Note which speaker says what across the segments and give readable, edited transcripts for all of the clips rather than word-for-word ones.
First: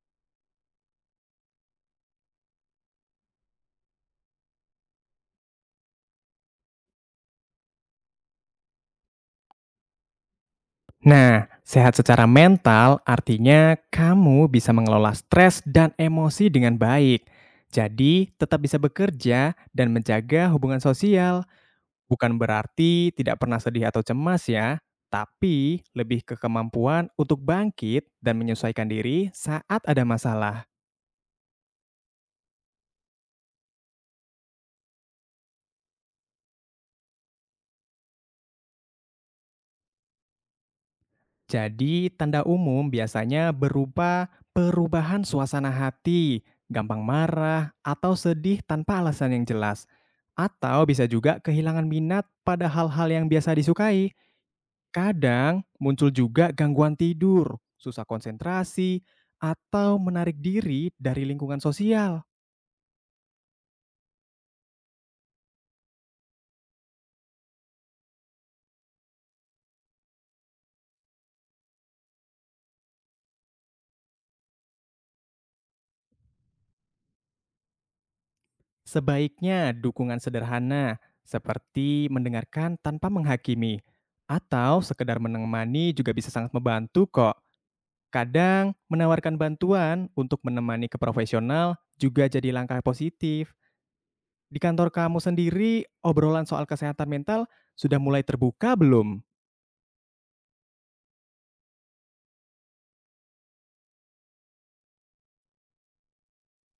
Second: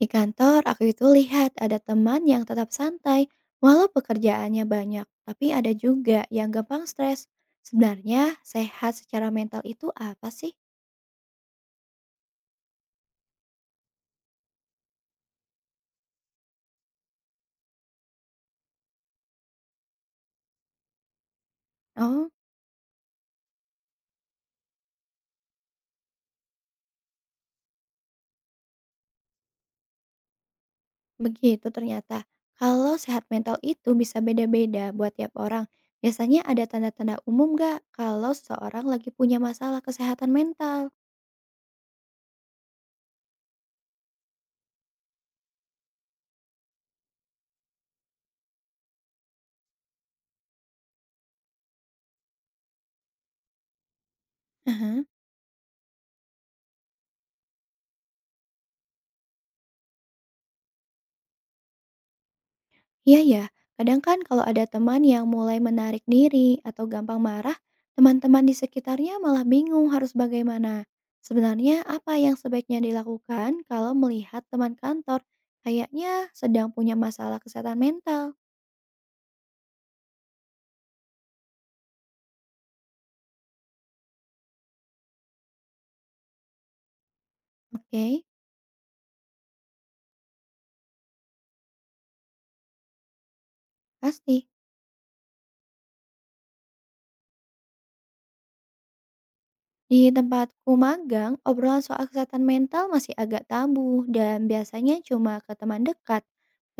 Speaker 1: Di kantor, aku itu lihat ada teman yang tetap santai, walau pekerjaannya banyak, tapi ada juga yang gampang stres. Sebenarnya, sehat secara mental itu apa sih?
Speaker 2: Nah, sehat secara mental artinya kamu bisa mengelola stres dan emosi dengan baik. Jadi, tetap bisa bekerja dan menjaga hubungan sosial.
Speaker 1: Oh,
Speaker 2: Bukan berarti tidak pernah sedih atau cemas ya, tapi lebih ke kemampuan untuk bangkit dan menyesuaikan diri saat ada masalah.
Speaker 1: begitu ternyata. Kalau sehat mental itu bisa beda-beda buat tiap orang. Biasanya ada tanda-tanda umum gak kalau seseorang lagi punya masalah kesehatan mental?
Speaker 2: Jadi, tanda umum biasanya berupa perubahan suasana hati, gampang marah, atau sedih tanpa alasan yang jelas, atau bisa juga kehilangan minat pada hal-hal yang biasa disukai.
Speaker 1: Aha.
Speaker 2: Kadang muncul juga gangguan tidur, susah konsentrasi, atau menarik diri dari lingkungan sosial.
Speaker 1: Iya ya, kadang kan kalau ada teman yang mulai menarik diri atau gampang marah, teman-teman di sekitarnya malah bingung harus bagaimana. Sebenarnya apa yang sebaiknya dilakukan kalau melihat teman kantor kayaknya sedang punya masalah kesehatan mental?
Speaker 2: Sebaiknya dukungan sederhana, seperti mendengarkan tanpa menghakimi, atau sekedar menemani juga bisa sangat membantu kok.
Speaker 1: Oke,
Speaker 2: Kadang menawarkan bantuan untuk menemani ke profesional juga jadi langkah positif.
Speaker 1: pasti.
Speaker 2: Di kantor kamu sendiri, obrolan soal kesehatan mental sudah mulai terbuka belum?
Speaker 1: Di tempatku magang, obrolan soal kesehatan mental masih agak tabu dan biasanya cuma ke teman dekat.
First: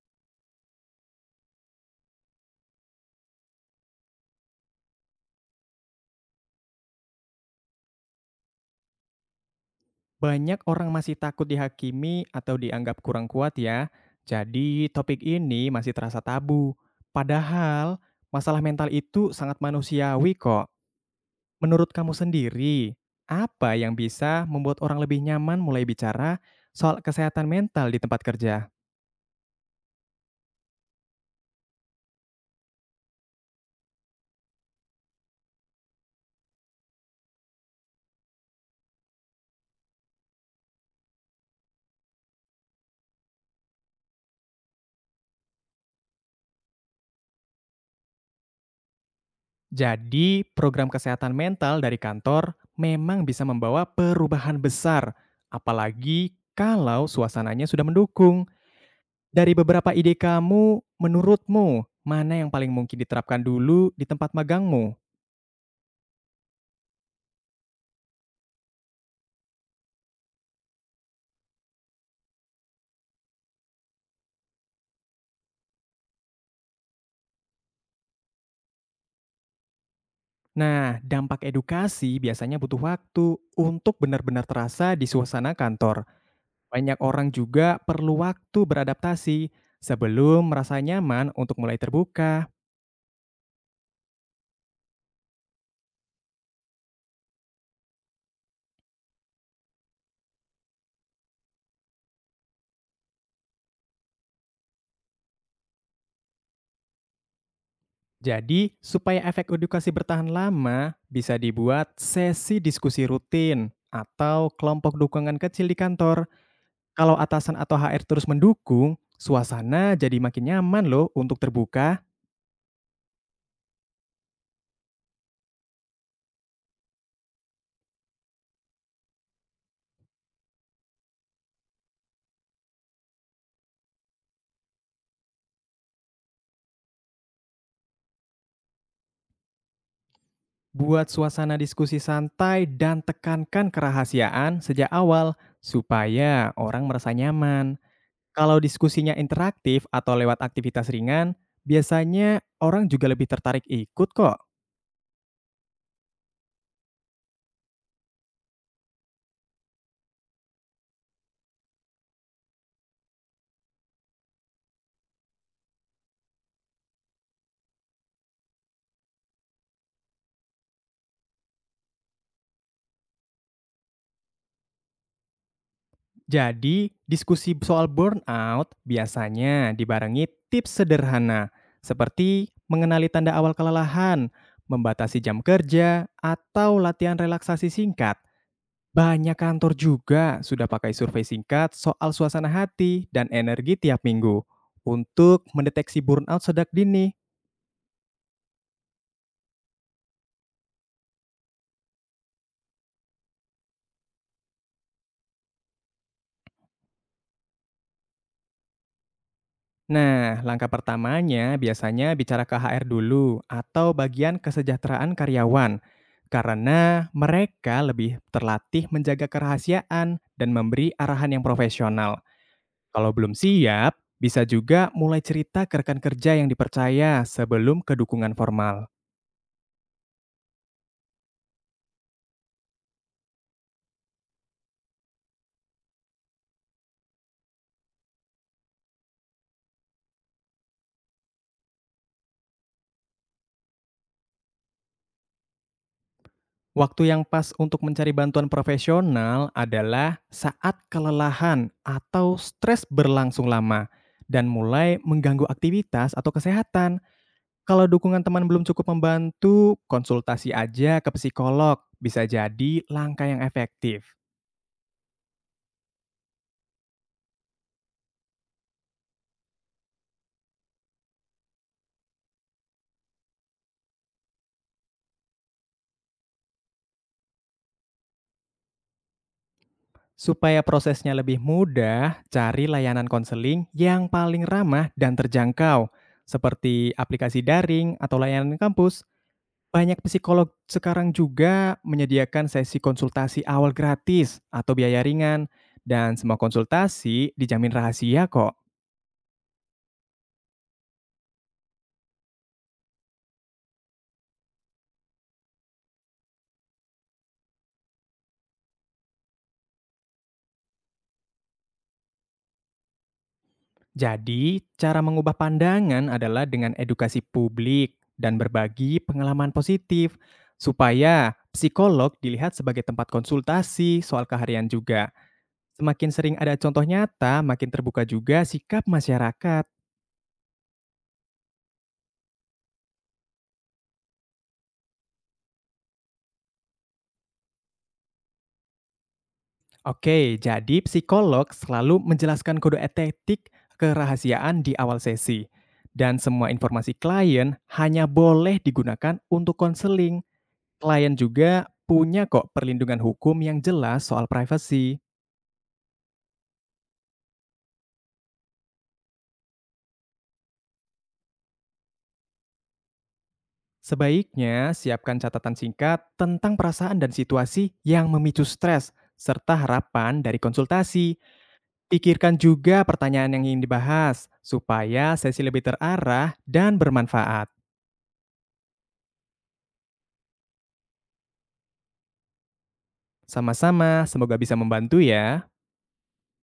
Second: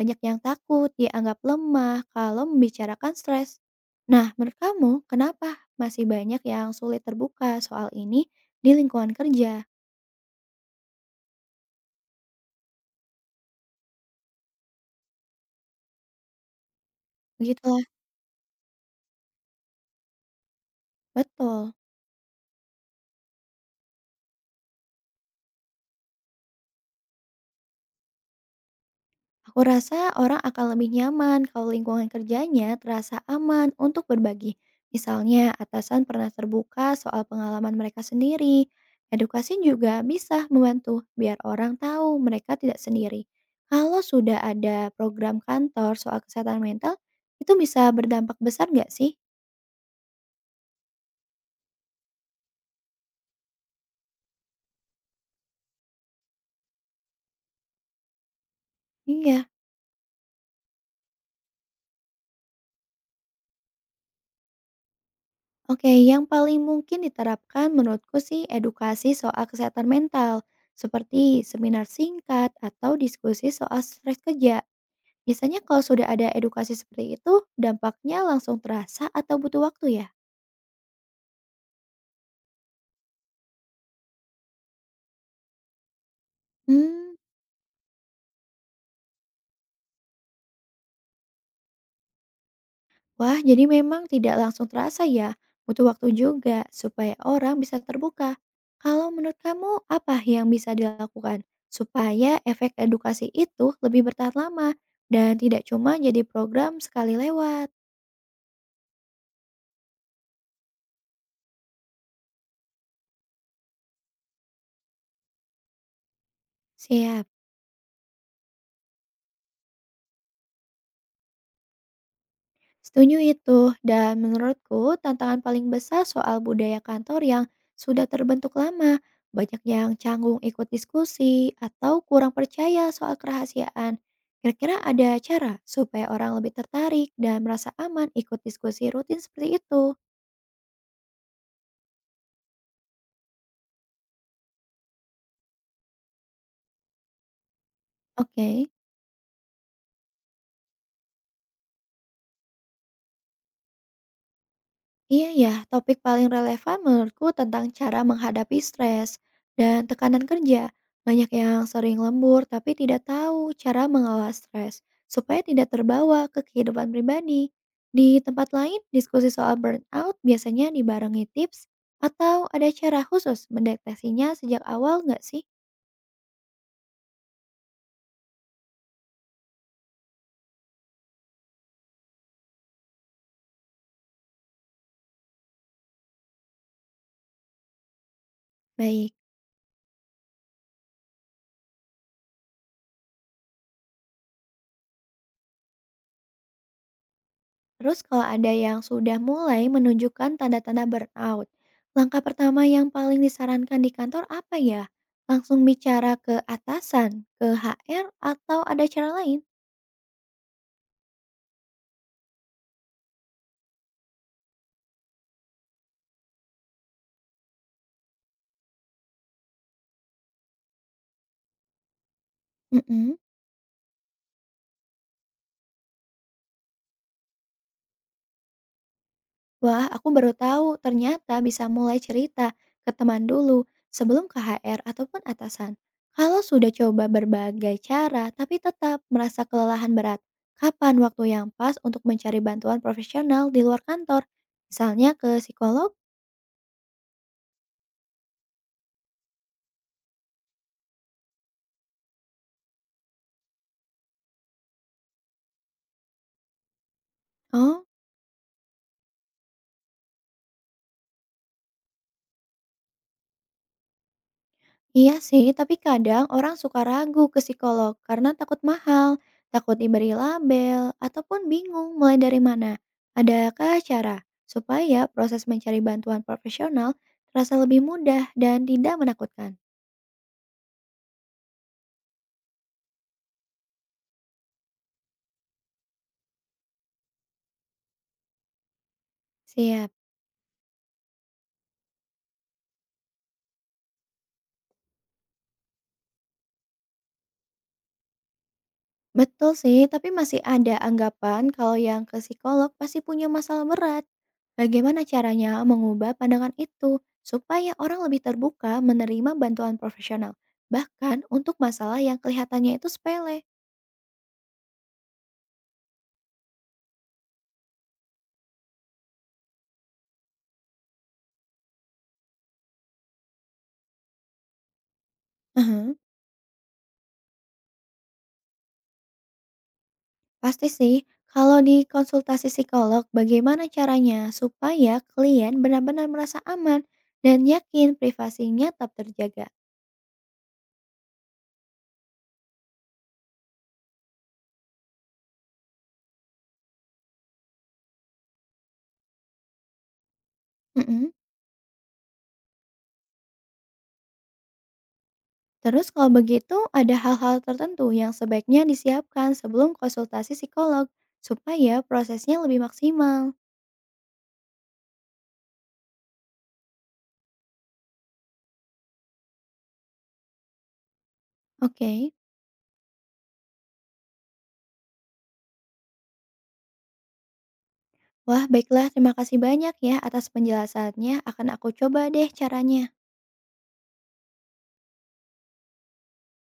Speaker 1: Banyak yang takut dianggap lemah kalau membicarakan stres. Nah, menurut kamu kenapa masih banyak yang sulit terbuka soal ini di lingkungan kerja?
Speaker 2: Banyak orang masih takut dihakimi atau dianggap kurang kuat ya. Jadi topik ini masih terasa tabu.
Speaker 1: Begitulah,
Speaker 2: Padahal masalah mental itu sangat manusiawi kok.
Speaker 1: betul.
Speaker 2: Menurut kamu sendiri, apa yang bisa membuat orang lebih nyaman mulai bicara soal kesehatan mental di tempat kerja?
Speaker 1: Aku rasa orang akan lebih nyaman kalau lingkungan kerjanya terasa aman untuk berbagi. Misalnya, atasan pernah terbuka soal pengalaman mereka sendiri. Edukasi juga bisa membantu biar orang tahu mereka tidak sendiri. Kalau sudah ada program kantor soal kesehatan mental, itu bisa berdampak besar nggak sih?
Speaker 2: Jadi, program kesehatan mental dari kantor memang bisa membawa perubahan besar, apalagi kalau suasananya sudah mendukung.
Speaker 1: Iya.
Speaker 2: Dari beberapa ide kamu, menurutmu mana yang paling mungkin diterapkan dulu di tempat magangmu?
Speaker 1: Oke, yang paling mungkin diterapkan menurutku sih edukasi soal kesehatan mental, seperti seminar singkat atau diskusi soal stres kerja. Biasanya kalau sudah ada edukasi seperti itu, dampaknya langsung terasa atau butuh waktu ya?
Speaker 2: Nah, dampak edukasi biasanya butuh waktu untuk benar-benar terasa di suasana kantor. Banyak
Speaker 1: Hmm,
Speaker 2: orang juga perlu waktu beradaptasi sebelum merasa nyaman untuk mulai terbuka.
Speaker 1: wah jadi memang tidak langsung terasa ya, butuh waktu juga supaya orang bisa terbuka. Kalau menurut kamu apa yang bisa dilakukan supaya efek edukasi itu lebih bertahan lama dan tidak cuma jadi program sekali lewat?
Speaker 2: Jadi, supaya efek edukasi bertahan lama, bisa dibuat sesi diskusi rutin atau kelompok dukungan kecil di kantor. Kalau
Speaker 1: Siap.
Speaker 2: atasan atau HR terus mendukung, suasana jadi makin nyaman loh untuk terbuka.
Speaker 1: Setuju itu, dan menurutku tantangan paling besar soal budaya kantor yang sudah terbentuk lama. Banyak yang canggung ikut diskusi atau kurang percaya soal kerahasiaan. Kira-kira ada cara supaya orang lebih tertarik dan merasa aman ikut diskusi rutin seperti itu.
Speaker 2: Buat suasana diskusi santai dan tekankan kerahasiaan sejak awal supaya orang merasa nyaman. Kalau
Speaker 1: Oke.
Speaker 2: diskusinya interaktif atau lewat aktivitas ringan, biasanya orang juga lebih tertarik ikut kok.
Speaker 1: Iya ya, topik paling relevan menurutku tentang cara menghadapi stres dan tekanan kerja. Banyak yang sering lembur tapi tidak tahu cara mengelola stres supaya tidak terbawa ke kehidupan pribadi. Di tempat lain, diskusi soal burnout biasanya dibarengi tips atau ada cara khusus mendeteksinya sejak awal nggak sih?
Speaker 2: Jadi, diskusi soal burnout biasanya dibarengi tips sederhana seperti mengenali tanda awal kelelahan, membatasi jam kerja, atau latihan relaksasi singkat.
Speaker 1: Baik.
Speaker 2: Banyak kantor juga sudah pakai survei singkat soal suasana hati dan energi tiap minggu untuk mendeteksi burnout sedang dini.
Speaker 1: Terus kalau ada yang sudah mulai menunjukkan tanda-tanda burnout, langkah pertama yang paling disarankan di kantor apa ya? Langsung bicara ke atasan, ke HR, atau ada cara lain?
Speaker 2: Nah, langkah pertamanya biasanya bicara ke HR dulu atau bagian kesejahteraan karyawan, karena mereka lebih terlatih menjaga kerahasiaan dan memberi arahan yang profesional. Kalau
Speaker 1: Mm-mm.
Speaker 2: belum siap, bisa juga mulai cerita ke rekan kerja yang dipercaya sebelum ke dukungan formal.
Speaker 1: Wah, aku baru tahu ternyata bisa mulai cerita ke teman dulu sebelum ke HR ataupun atasan. Kalau sudah coba berbagai cara tapi tetap merasa kelelahan berat, kapan waktu yang pas untuk mencari bantuan profesional di luar kantor? Misalnya ke psikolog?
Speaker 2: Waktu yang pas untuk mencari bantuan profesional adalah saat kelelahan atau stres berlangsung lama dan mulai mengganggu aktivitas atau kesehatan. Kalau
Speaker 1: Oh,
Speaker 2: dukungan teman belum cukup membantu, konsultasi aja ke psikolog bisa jadi langkah yang efektif.
Speaker 1: iya sih, tapi kadang orang suka ragu ke psikolog karena takut mahal, takut diberi label, ataupun bingung mulai dari mana. Adakah cara supaya proses mencari bantuan profesional terasa lebih mudah dan tidak menakutkan?
Speaker 2: Supaya prosesnya lebih mudah, cari layanan konseling yang paling ramah dan terjangkau, seperti aplikasi daring atau layanan kampus.
Speaker 1: Siap.
Speaker 2: Banyak psikolog sekarang juga menyediakan sesi konsultasi awal gratis atau biaya ringan, dan semua konsultasi dijamin rahasia kok.
Speaker 1: Betul sih, tapi masih ada anggapan kalau yang ke psikolog pasti punya masalah berat. Bagaimana caranya mengubah pandangan itu supaya orang lebih terbuka menerima bantuan profesional, bahkan untuk masalah yang kelihatannya itu sepele?
Speaker 2: Jadi, cara mengubah pandangan adalah dengan edukasi publik dan berbagi pengalaman positif, supaya psikolog dilihat sebagai tempat konsultasi soal keharian juga.
Speaker 1: Mhm,
Speaker 2: Semakin sering ada contoh nyata, makin terbuka juga sikap masyarakat.
Speaker 1: pasti sih. Kalau di konsultasi psikolog, bagaimana caranya supaya klien benar-benar merasa aman dan yakin privasinya tetap terjaga?
Speaker 2: Oke, jadi psikolog selalu menjelaskan kode etik kerahasiaan di awal sesi. Dan semua informasi klien hanya boleh digunakan untuk konseling.
Speaker 1: Mhm.
Speaker 2: Klien juga punya kok perlindungan hukum yang jelas soal privasi.
Speaker 1: Terus kalau begitu ada hal-hal tertentu yang sebaiknya disiapkan sebelum konsultasi psikolog supaya prosesnya lebih maksimal.
Speaker 2: Sebaiknya siapkan catatan singkat tentang perasaan dan situasi yang memicu stres, serta harapan dari konsultasi.
Speaker 1: Oke.
Speaker 2: Pikirkan juga pertanyaan yang ingin dibahas, supaya sesi lebih terarah dan bermanfaat.
Speaker 1: Wah, baiklah terima kasih banyak ya atas penjelasannya. Akan aku coba deh caranya.
Speaker 2: Sama-sama, semoga bisa membantu ya.